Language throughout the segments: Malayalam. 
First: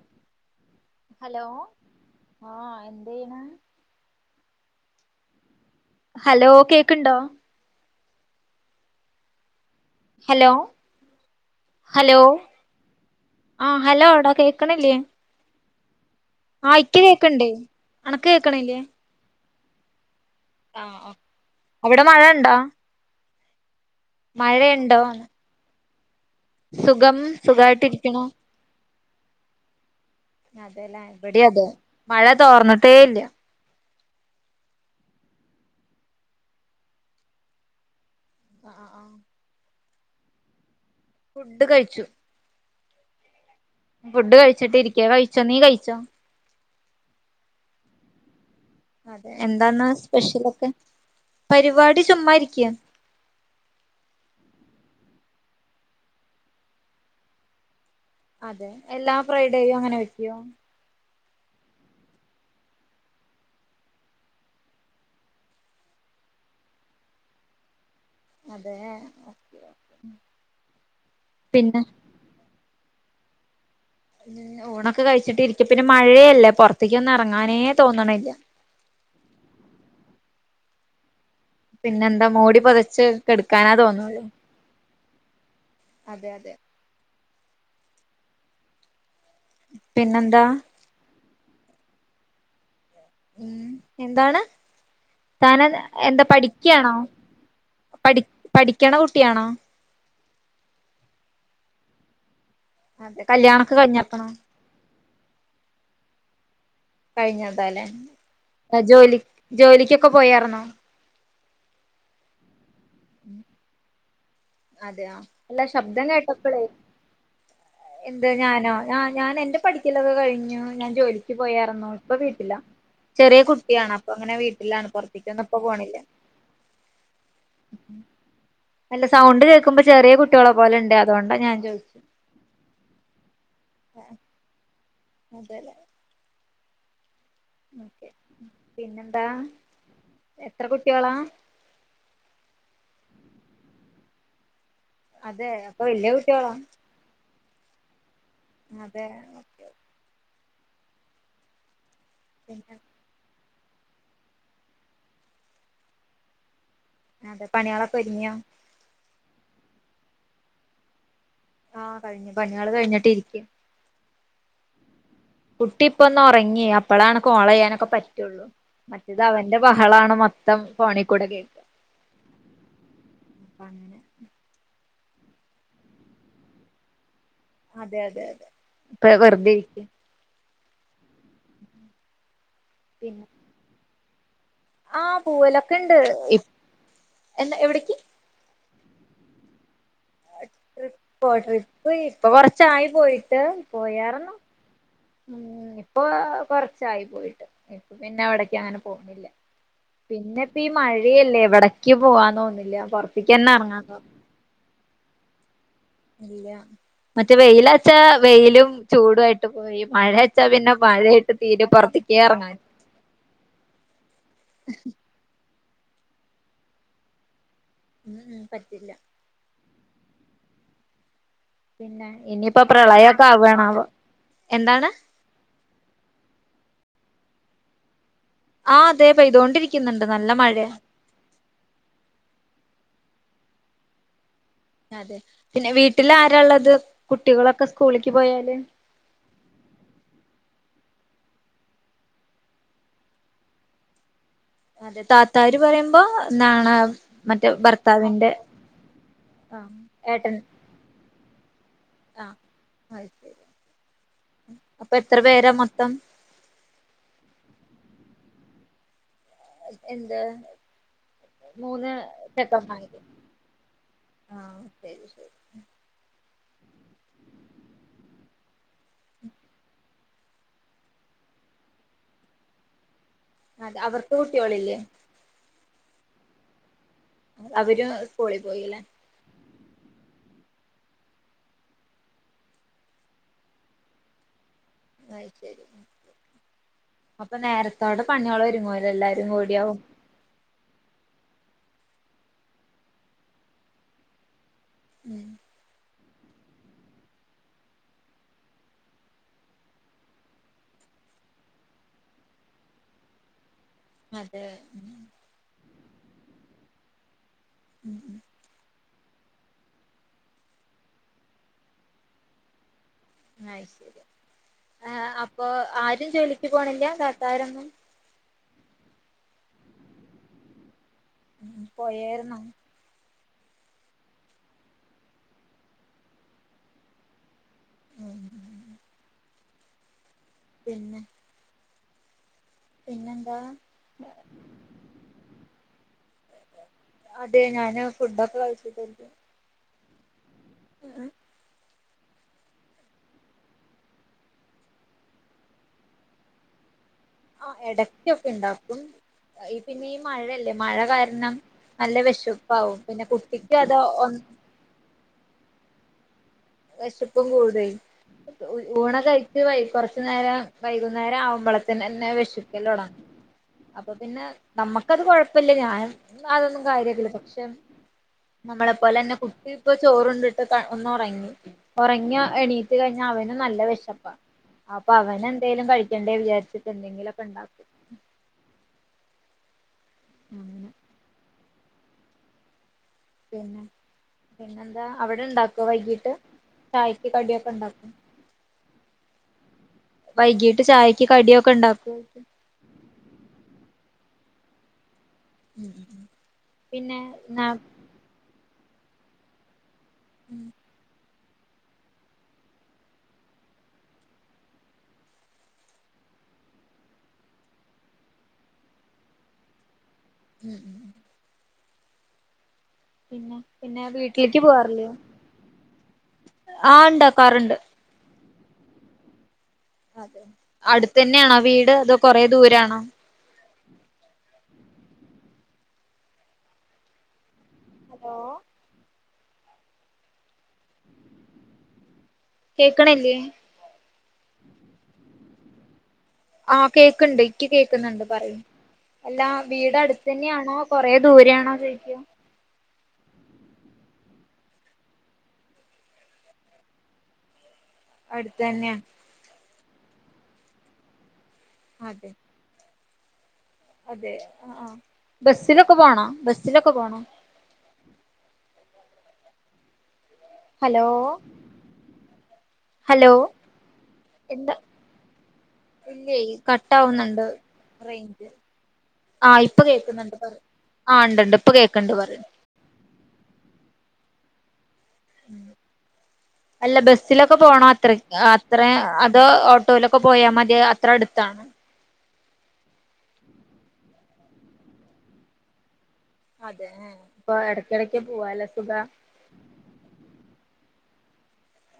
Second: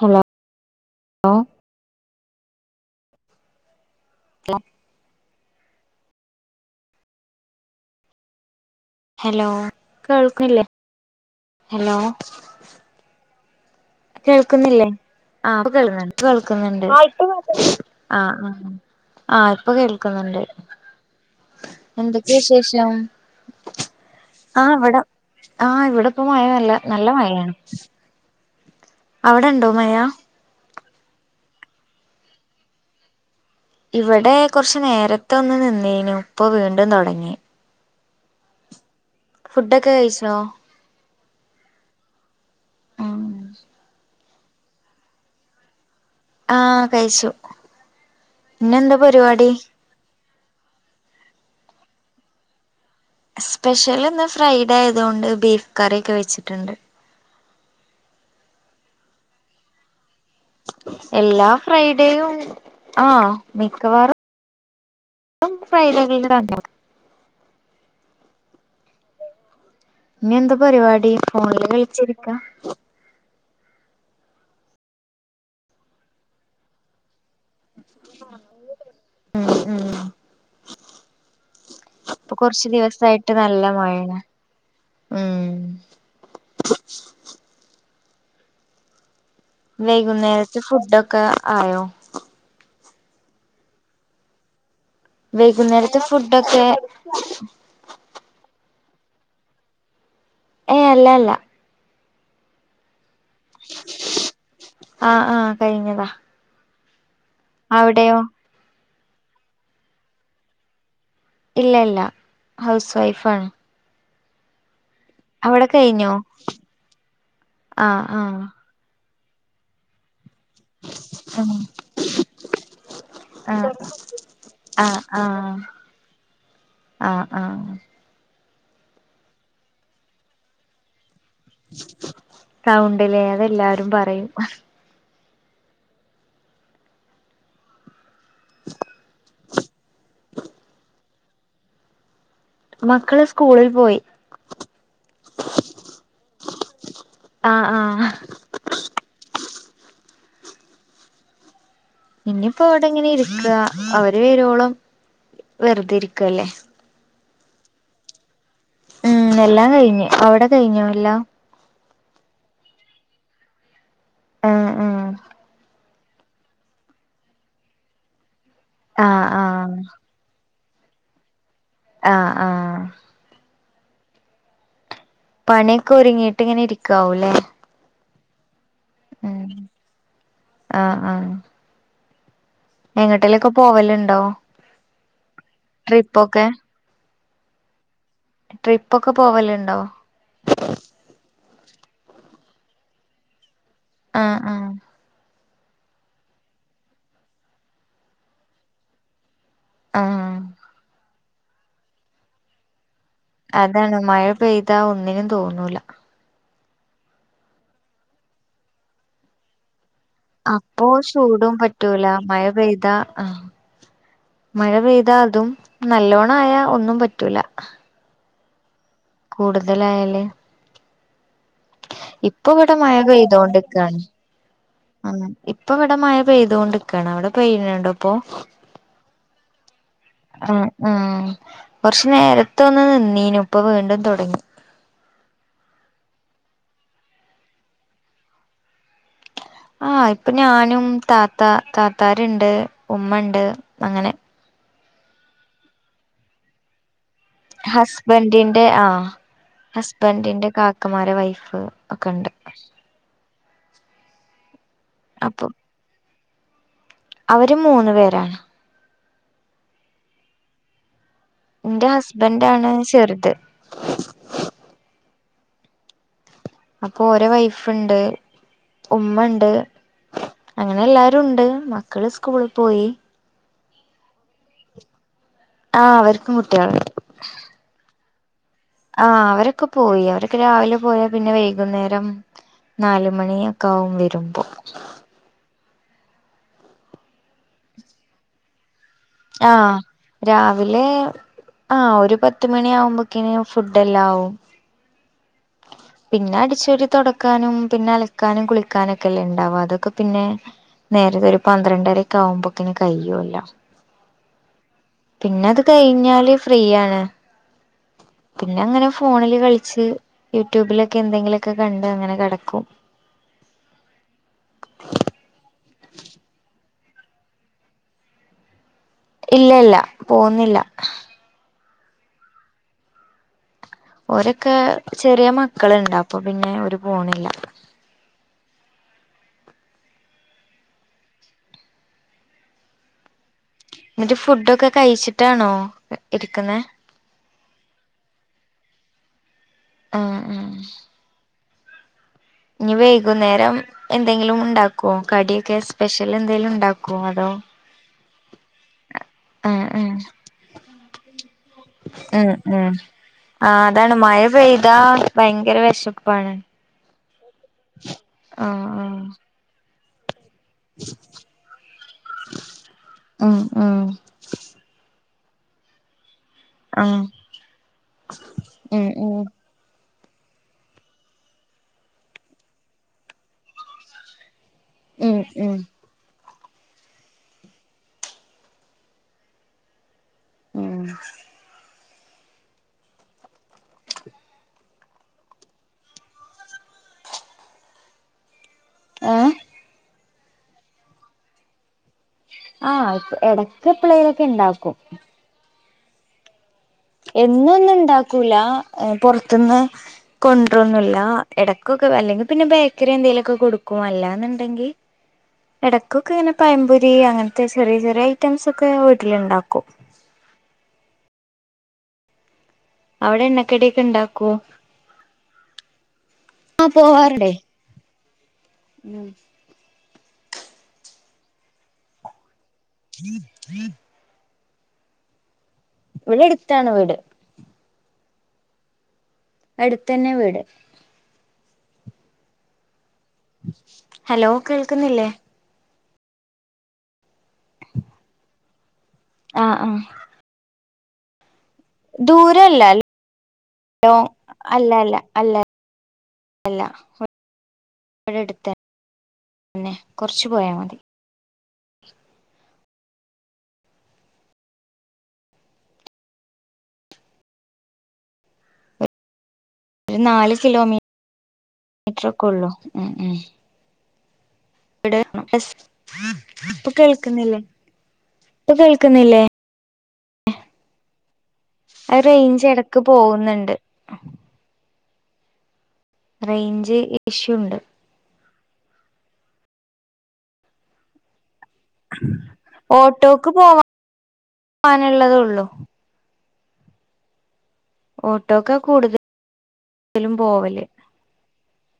ഹലോ ഹലോ ആഹ് എന്തേയ്ണ് [unintelligible] ഹലോ കേക്ക്ണ്ടോ ഹലോ ഹലോ കേൾക്ക്ണില്ലേ ഹലോ ആഹ് ഹലോ കേൾക്കുന്നില്ലേ ആഹ് ഇപ്പൊ കേൾക്കുന്നുണ്ട് ആഹ് കേൾക്കുന്നുണ്ട് ഇക്ക് കേക്ക്ണ്ട് അണക്ക് ആഹ് ആഹ് കേക്ക്ണില്ലേ ആഹ് ഇപ്പൊ കേൾക്കുന്നുണ്ട് ആഹ് ഓ അവിടെ മഴ എന്തൊക്കെയാ ഇണ്ടോ വിശേഷം ആഹ് ഇവിടെ മഴയുണ്ടോ ആഹ് ഇവിടിപ്പോ മഴ നല്ല നല്ല മഴയാണ് പിണോ അവിടെ ഉണ്ടോ മയാ അതെല്ലേ ഇവിടെ അതെ മഴ തോർന്നിട്ടേ ഇല്ല ഇവിടെ കുറച്ച് നേരത്ത ഒന്ന് നിന്നിനു ഇപ്പാ വീണ്ടും തുടങ്ങി ആഹ് ആഹ് ആഹ് ഫുഡോക്കാ കഴിച്ചോ ഫുഡ് കഴിച്ചു ഫുഡ് കഴിച്ചിട്ട് ഇരിക്ക കഴിച്ചോ നീ കഴിച്ചോ ആഹ് കഴിച്ചു ഇന്നെന്താ അതെ പരിപാടി എന്താന്ന് സ്പെഷ്യലൊക്കെ പരിപാടി ചുമ്മാ ഇരിക്ക സ്പെഷ്യൽ ഇന്ന് ഫ്രൈഡേ ആയത് കൊണ്ട് ബീഫ് കറിയൊക്കെ വെച്ചിട്ടുണ്ട് അതെ എല്ലാ ഫ്രൈഡേയും അങ്ങനെ വെക്കൊ എല്ലാ ഫ്രൈഡേയും ആഹ് മിക്കവാറും [unintelligible] ഫ്രൈഡേകളിൽ തന്നെയാവും അതെ ഓക്കെ ഓക്കെ. ഇനി എന്താ പരിപാടി ഫോണില് പിന്നെ കളിച്ചിരിക്കാ ഊണൊക്കെ കഴിച്ചിട്ട് ഇരിക്ക പിന്നെ മഴയല്ലേ പുറത്തേക്ക് ഒന്നും ഇറങ്ങാനേ തോന്നണില്ല ഉം ഉം പിന്നെന്താ ഇപ്പൊ മോടി കുറച്ചു പൊതച്ച് ദിവസായിട്ട് നല്ല കെടുക്കാനാ മഴെണ് തോന്നുള്ളൂ ഉം അതെ അതെ പിന്നെന്താ വൈകുന്നേരത്തെ ഫുഡോക്കെ ആയോ ഉം എന്താണ് താൻ എന്ന വൈകുന്നേരത്തെ എന്താ ഫുഡൊക്കെ പഠിക്കാണോ പഠി പഠിക്കണ കുട്ടിയണോ ഏഹ് അല്ല അല്ല അതെ കല്യാണ ഒക്കെ കഴിഞ്ഞപ്പണം ആഹ് ആഹ് കഴിഞ്ഞതാ കഴിഞ്ഞതാലേ അവിടെയോ ജോലി ജോലിക്കൊക്കെ പോയാർന്നോ ഇല്ലല്ല ഹൗസ് വൈഫ് ആണ് അതെയ അല്ല ശബ്ദം കഴിഞ്ഞോ കേട്ടപ്പോളേ ആഹ് എന്ത് ആഹ് ഞാനോ ആഹ് ഞാൻ എന്റെ പഠിക്കലൊക്കെ കഴിഞ്ഞു ഞാൻ ജോലിക്ക് ഉം പോയരുന്നു ഇപ്പ വീട്ടില ചെറിയ ആഹ് കുട്ടിയാണ് അപ്പൊ അങ്ങനെ വീട്ടിലാണ് ആഹ് പുറത്തേക്ക് ഒന്നും ഇപ്പോ ആഹ് പോണില്ല ആഹ് ആഹ് അല്ല സൗണ്ട് കേൾക്കുമ്പോ ചെറിയ കുട്ട്യാളെ പോലെണ്ട് അതൊണ്ടാ ഞാൻ ചോദു സൗണ്ടല്ലേ അതെല്ലാരും പറയും അതെല്ലേ ഓക്കേ പിന്നെന്താ എത്ര കുട്ടികളാ മക്കള് സ്കൂളിൽ പോയി അതെ അപ്പൊ വല്യ കുട്ട്യാളാ ആഹ് ആഹ് അതെ അതെ ഇനിയിപ്പോ പിന്നെ അവിടെ ഇങ്ങനെ ഇരിക്കുക അവര് വരുവോളം വെറുതെ ഇരിക്കുവല്ലേ അതെ പണികളൊക്കെ ഒരുങ്ങിയോ ഉം എല്ലാം കഴിഞ്ഞ് അവിടെ കഴിഞ്ഞോ എല്ലാം ആഹ് കഴിഞ്ഞു പണികള് കഴിഞ്ഞിട്ട് ഇരിക്കും ഉം ഉം കുട്ടി ഇപ്പൊ ഒന്ന് ഒറങ്ങി അപ്പളാണ് കോൾ ചെയ്യാനൊക്കെ പറ്റുള്ളൂ മറ്റേത് ആഹ് അവന്റെ ആഹ് ബഹളാണ് മൊത്തം ഫോണിക്കൂടെ കേ ആഹ് ആഹ് [inaudible] പണിയൊക്കെ ഒരുങ്ങീട്ട് ഇങ്ങനെ ഇരിക്കാവും ല്ലേ അതെ അതെ അതെ ഇപ്പൊ വെറുതെ ഇരി ആഹ് ആഹ് പിന്നെ എങ്ങട്ടേലൊക്കെ പോവലുണ്ടോ ആഹ് പൂവലൊക്കെണ്ട് ട്രിപ്പൊക്കെ എന്താ എവിടേക്ക് ട്രിപ്പ ഒക്കെ പോവലുണ്ടോ ട്രിപ്പോ ട്രിപ്പ് ഇപ്പൊ കൊറച്ചായി പോയിട്ട് പോയറ്ന്നു ആഹ് ആഹ് ഉം ഇപ്പോ കൊറച്ചായി പോയിട്ട് ഇപ്പ പിന്നെ അവിടേക്ക് അങ്ങനെ പോണില്ല ആഹ് പിന്നെ ഇപ്പം ഈ മഴയല്ലേ എവിടക്ക് പോവാൻ തോന്നില്ല പുറ അതാണ് മഴ പെയ്താ ഒന്നിനും തോന്നൂല ഇല്ല മറ്റേ വെയിലാച്ചാ വെയിലും ചൂടും ആയിട്ട് പോയി മഴ പിന്നെ അപ്പോ മഴയായിട്ട് ചൂടും തീരെ പറ്റൂല പുറത്തേക്കേ മഴ ഇറങ്ങാൻ പെയ്താ ആഹ് മഴ പെയ്താ അതും നല്ലോണം ആയാ ഒന്നും പറ്റൂല ഉം ഉം പറ്റില്ല കൂടുതലായാല് പിന്നെ ഇപ്പൊ ഇനിയിപ്പോ ഇവിടെ മഴ പ്രളയൊക്കെ ആവാണാവോ പെയ്തോണ്ടിക്കാണ് എന്താണ് ആഹ് ഇപ്പൊ ഇവിടെ മഴ പെയ്തോണ്ട് നിക്കാണ് അവിടെ പെയ്യണണ്ടോ ഇപ്പോ ആഹ് അതെ പെയ്തോണ്ടിരി ക്കുന്നുണ്ട് നൽ ഉം ഉം കുറച്ച് നേരത്തെ ഒന്ന് നിന്നീനു ഇപ്പ വീണ്ടും തുടങ്ങി അതെ പിന്നെ വീട്ടിൽ ആരാള്ളത് കുട്ടികളൊക്കെ സ്കൂളിക്ക് പോയാല് ആഹ് ഇപ്പൊ ഞാനും താത്താ താത്താരുണ്ട് ഉമ്മണ്ട് അങ്ങനെ അതെ താത്താര് പറയുമ്പോ നാണാ ഹസ്ബൻഡിന്റെ ആഹ് ആ ഏട്ടൻ ഹസ്ബൻഡിന്റെ കാ ക്കമാരെ വൈഫ് ഒക്കെ ആ ഇണ്ട്. അത് ശരി. അപ്പെത്ര പേരാ മൊത്തം? അവരും മൂന്ന് പേരാണ്. എന്ത്? ഇന്റെ മൂന്ന് ഹസ്ബൻഡാണ് ചെറുത്. ആഹ് ശരി ശരി. അപ്പൊ ഓരെ വൈഫ് ഇണ്ട്, ഉമ്മ ഇണ്ട്. അങ്ങനെ എല്ലാരും ഉണ്ട് മക്കള് സ്കൂള് പോയി. അത അവർക്ക് കുട്ട്യോളില്ലേ? ആഹ് അവർക്കും കുട്ടിയേള്ണ്ട്. അവര് സ്കൂളിൽ പോയി ലേ ആഹ് അവരൊക്കെ പോയി. അവരൊക്കെ രാവിലെ പോയാ പിന്നെ വൈകുന്നേരം നാല് മണിയൊക്കാവും വരുമ്പം അഹ് ശരി. അപ്പൊ നേരത്തോടെ പണ്യോള് ഒരുങ്ങോലൊ എല്ലാ ആഹ്. രാവിലെ ആഹ് ഒരു പത്ത് മണി ആകുമ്പോക്കിന് ഫുഡ് എല്ലാം ആവും. ഉം പിന്നെ അടിച്ചെരി തൊടക്കാനും പിന്നെ അലക്കാനും കുളിക്കാനും ഒക്കെ അല്ലെ ഉണ്ടാവാ അതൊക്കെ പിന്നെ. നേരത്തെ ഒരു പന്ത്രണ്ടര ഒക്കെ ആവുമ്പോക്കിന് കയ്യോല്ലോ. അതെ. പിന്നെ അത് കഴിഞ്ഞാല് ഫ്രീയാണ്. ഉം പിന്നെ അങ്ങനെ ഫോണിൽ കളിച്ച് യൂട്യൂബിലൊക്കെ എന്തെങ്കിലുമൊക്കെ കണ്ട് അങ്ങനെ കെടക്കും. അത് ശരി. ആഹ് അപ്പൊ ആരും ജോലിക്ക് പോണില്ല, താത്താരൊന്നും? ഇല്ലല്ല പോവുന്നില്ല. പോയേര്ന്നോ? ഓരൊക്കെ ചെറിയ മക്കള്ണ്ട് അപ്പൊ പിന്നെ ഓര് പോണില്ല. ഉം. പിന്നെ. പിന്നെന്താ. എന്നിട്ട് ഫുഡൊക്കെ കഴിച്ചിട്ടാണോ ഇരിക്കുന്നേ? അതെ ഞാന് ഫുഡൊക്കെ കഴിച്ചിട്ടാ ഇരിക്കുന്നെ. ആഹ് ആഹ്. [unintelligible] ഇനി വൈകുന്നേരം എന്തെങ്കിലും ഉണ്ടാക്കോ കടിയൊക്കെ സ്പെഷ്യൽ എന്തെങ്കിലും ഉണ്ടാക്കോ അ ആഹ് ഇടയ്ക്കൊക്കെ ഉണ്ടാക്കും ഈ ആഹ് പിന്നെ ആഹ് ഈ മഴയല്ലേ മഴ കാരണം. നല്ല ഉം ഉം വിഷുപ്പാവും പിന്നെ കുട്ടിക്ക് ആഹ് അതൊ അതാണ് ഒ മഴ പെയ്താ. ഭയങ്കര വിശപ്പാണ്. വിശപ്പും കൂടുവേ. ഉ ആഹ് ഊണൊക്കെ കഴിച്ച് വൈ കൊറച്ചു നേരം വൈകുന്നേരം ആവ്മ്പളത്തിനന്നെ വിഷക്കലൊടങ്ങും. ആഹ് ഉം ഉം അപ്പൊ പിന്നെ നമ്മക്കത് കൊഴപ്പില്ല ഞായം. അതൊന്നും ആഹ് കാര്യാക്കില്ല പക്ഷെ നമ്മളെ ഉം പോലെ തന്നെ ഉം കുട്ടി ഇപ്പ ചോറുണ്ടിട്ട് ക ഒന്നു ഒറങ്ങി. ഒറങ്ങ്യ എണീറ്റ് കഴിഞ്ഞ അവനും നല്ല വിശപ്പാ അപ്പൊ ഉം അവന് ഉം എന്തേലും കഴി ക്കണ്ടേ വിചാരിച്ട്ട് എന്തെങ്കിലൊക്കെ ഉണ്ടാക്കും. അങ്ങനെ ഉം. പിന്നെ. പിന്നെന്താ അവിടെ ഇണ്ടാകോ വൈകീട്ട് ചായക്ക് കടിയൊക്കെ ഇണ്ടാകോ? ആഹ് വൈകീട്ട് ചായക്ക് കടിയൊക്കെണ്ടാക്കൂ ആഹ് എടക് എപ്ളേലൊക്കെണ്ടാക്കും. ഉം ഉം പിന്നെ ന എന്നൊന്നുണ്ടാക്കൂലാ പൊർത്ന്ന് ഉം കൊണ്ട്ര ഒന്നുല്ലാ എടക്കൊക്കെ അല്ലെങ്കി പിന്നെ ബേക്കറി എന്തേലൊക്കെ കൊടുക്കും അല്ലാന്നുണ്ടെങ്കി. എടയ്ക്കൊക്കെ ഇങ്ങനെ പയംപൊരി അങ്ങൻത്തെ ചെറിയ ചെറിയ ഐറ്റംസൊക്കെ വീട്ടിലുണ്ടാക്കും. ഉം. അവിടെ പിന്നെ എണ്ണക്കടിയൊക്കെ പിന്നെ ഇണ്ടാക്കോ വീട്ടിൽക്ക് പോവാറില്ലോ ആഹ് ഉണ്ടാക്കാറുണ്ട്. ഉം. അതെ അടുത്തതന്നെയാണോ വീട് അതോ കൊറേ ദൂരണോ? [inaudible] ഇവിടെ എടുത്താണ് വീട്. ഹലോ എടുത്തന്നെ വീട് കേക്കണില്ലേ ഹലോ കേൾക്കുന്നില്ലേ ആഹ് കേക്ക്ണ്ട് ഇക്ക് കേക്കുന്നുണ്ട് പറയ് എല്ലാ ആഹ് ആഹ് വീടടുത്ത തന്നെയാണോ കൊറേ ദൂരെയാണോ ചോയ് ദൂരല്ല അല്ല [unintelligible] അല്ല അല്ല അടുത്തന്നെയാ ഇവിടെടുത്തന്നേ കൊർച്ചു പോയാമതി അതെ അതെ ആ ആഹ് ബസ്സിലൊക്കെ പോണോ ബസ്സിലൊക്കെ പോണോ ഒരു നാല് കിലോമീ ഹലോ മീറ്റർ ഒക്കെ ഒള്ളൂ ഉം ഹലോ ഉം എന്താ ഇവിടെ ഇല്ലെ ഇപ്പൊ കട്ടാവുന്നുണ്ട് കേൾക്കുന്നില്ലേ റേഞ്ച് ഇപ്പൊ കേൾക്കുന്നില്ലേ ആഹ് ഇപ്പൊ കേക്കുന്നുണ്ട് പറി ആഹ് ണ്ട് ണ്ട് ഇപ്പൊ കേക്ക്ണ്ട് പറി ക്ക് പോകുന്നുണ്ട് റേഞ്ച് അല്ല ഇഷ്യൂ ബസിലൊക്കെ ഉണ്ട് പോണ അത്ര ആത്രേ അതോ ഓട്ടോയിലൊക്കെ പോയാ മതി അത്ര അടുത്താണ് ഓട്ടോക്ക് പോവാൻ പോവാനുള്ളതൊള്ളു അതെ ഏഹ് ഓ എടക്കെടക്ക്. ഓട്ടോക്കാ കൂടുതൽ ലും പോവല്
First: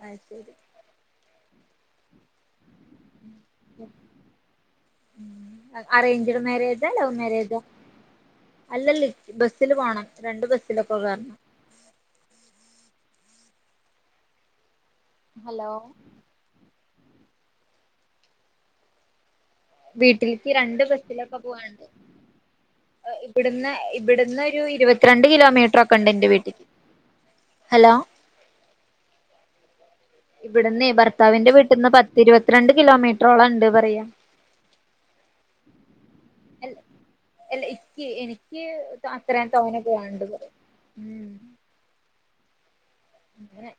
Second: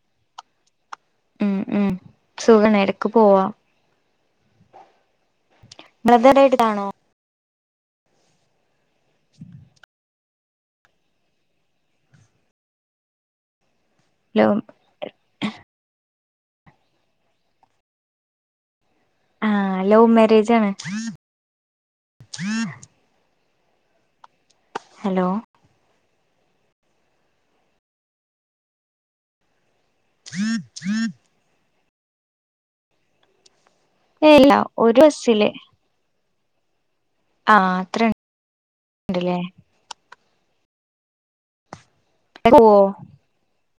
അയ്ശരി ഉം ഉം സുഖാണ് എടക്ക് പോവാ ഉം. ബ്രദർ അറേഞ്ജഡ് എടുത്താണോ മാരേജാ ലൗ മാരേജാ അല്ലല്ല ബസ്സില് പോണം രണ്ട് ബസ്സിലൊക്കെ കേറണം [unintelligible] ഹലോ ആഹ് ലവ് വീട്ടിൽക്ക് മാരേജ് ആണ് രണ്ട് ബസ്സിലൊക്കെ ക്കെ പോവാണ്ട് ഇബിടുന്ന് ഇബിടുന്ന് ഒരു ഹലോ ഇരുപത്തിരണ്ട് കിലോമീറ്ററൊക്കെ ക്കണ്ട് ന്റെ വീട്ടിക്ക് ഹലോ ഇവിടന്ന് ഭർത്താവിന്റെ വീട്ടിന്ന് പത്തിരുപത്തിരണ്ട് കിലോമീറ്ററോളം ഉണ്ട് പറയ്യാ ഏല്ലാ ഒരു ബസ്സില് അൽ അല്ല ആഹ് അത്ര ഇക്ക് എനിക്ക് ഉണ്ടല്ലേ അത്ര തോനെപോവാണ്ട് പറയും ഉം. [unintelligible] പോവോ അങ്ങനെ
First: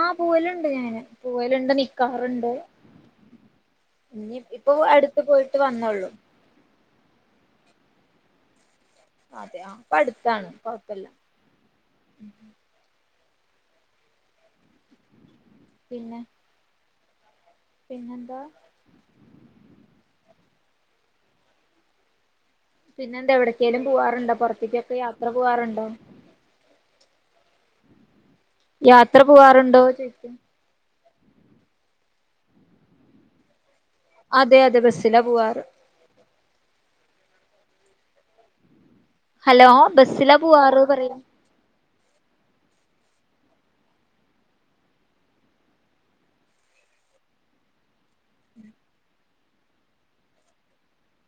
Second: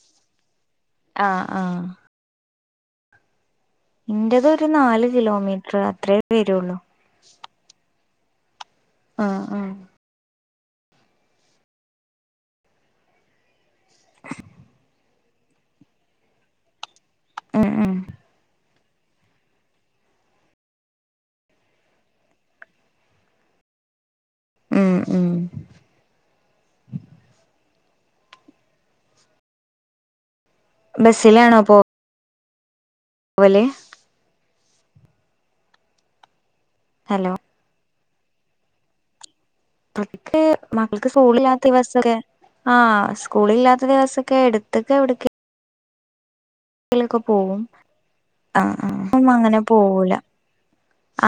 ആ പോവലുണ്ട് ഞാന് ആഹ് പോവലുണ്ട് ആഹ് നിക്കാറുണ്ട് ഇനി ഇന്റേത് ഒരു ഇപ്പൊ നാല് അടുത്ത് പോയിട്ട് കിലോമീറ്റർ വന്നോള്ളൂ അത്രേ വരുള്ളൂ അതെ ആഹ് അപ്പൊ അടുത്താണ് കൊഴപ്പല്ലാം പിന്നെ ഉം ഉം പിന്നെന്താ പിന്നെ എന്ത എവിടക്കേലും പോകവാറുണ്ടോ ഉം പുറത്തേക്കൊക്കെ യാത്ര ഉം പോകവാറുണ്ടോ യാത്ര പോകാറുണ്ടോ ചോദിക്കും ബസ്സിലാണോപ്പോ വലേ അതെ അതെ ബസ്സിലാ പോവാറ് ഹലോ ഹലോ ബസ്സിലാ അക്ക് പോവാറ് മക്കൾക്ക് പറയാ സ്കൂളിലാന്ന് ദിവസൊക്കെ ആഹ് സ്കൂള ഇല്ലാത്ത ദിവസൊക്കെ എടുത്തക്കെ എവിട ലോക്കെ പോവും അ ആ അങ്ങനെ പോവൂല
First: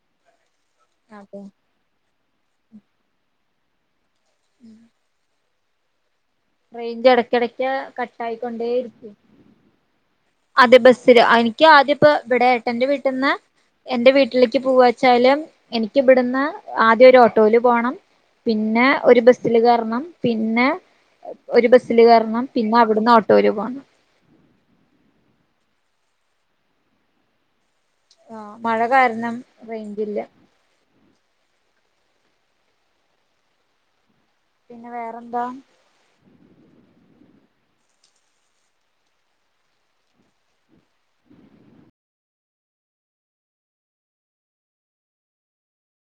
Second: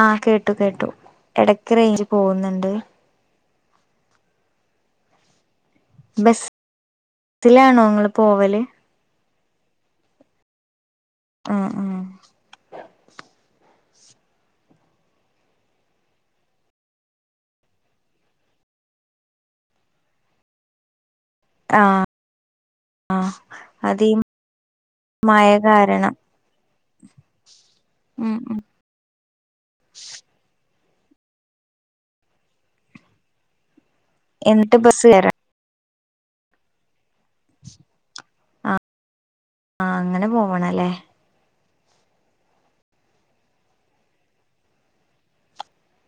ആഹ് കേട്ടു കേട്ടു അതെ എടക്ക് റേഞ്ച് പോവ്ന്ന്ണ്ട് ഉം ബെസ് റേഞ്ച് എടയ്ക്കേടയ്ക്ക് കട്ടായിക്കൊണ്ടേരിക്കും അതെ ബസില് അയ്ൻക്ക് ആഹ് ആദ്യ ആഹ് ഇപ്പ ഇവടെ ഏട്ടന്റെ വീട്ട്ന്ന് എന്റെ വീട്ട്ല്ക്ക് പൂവച്ചാല് എനിക്ക് ഇവ്ട്ന്ന് ആദ്യ ഒര് ഓട്ടോല് പോണം പിന്നെ ഒര് ബസില് കേർണം പിന്നെ ഒര് ആഹ് ബസ്സ്ല് കേർണം പിന്നെ അവ്ട്ന്ന് ഓട്ടോല് പോണം മയ കാരണം ഉം ആഹ് ഉം മഴ കാരണം റേഞ്ച്ല്ലാ എന്നിട്ട് പിന്നെ ബസ് കേറണം വേറെന്താ ആഹ് ആഹ് അങ്ങനെ പോവ്ണല്ലേ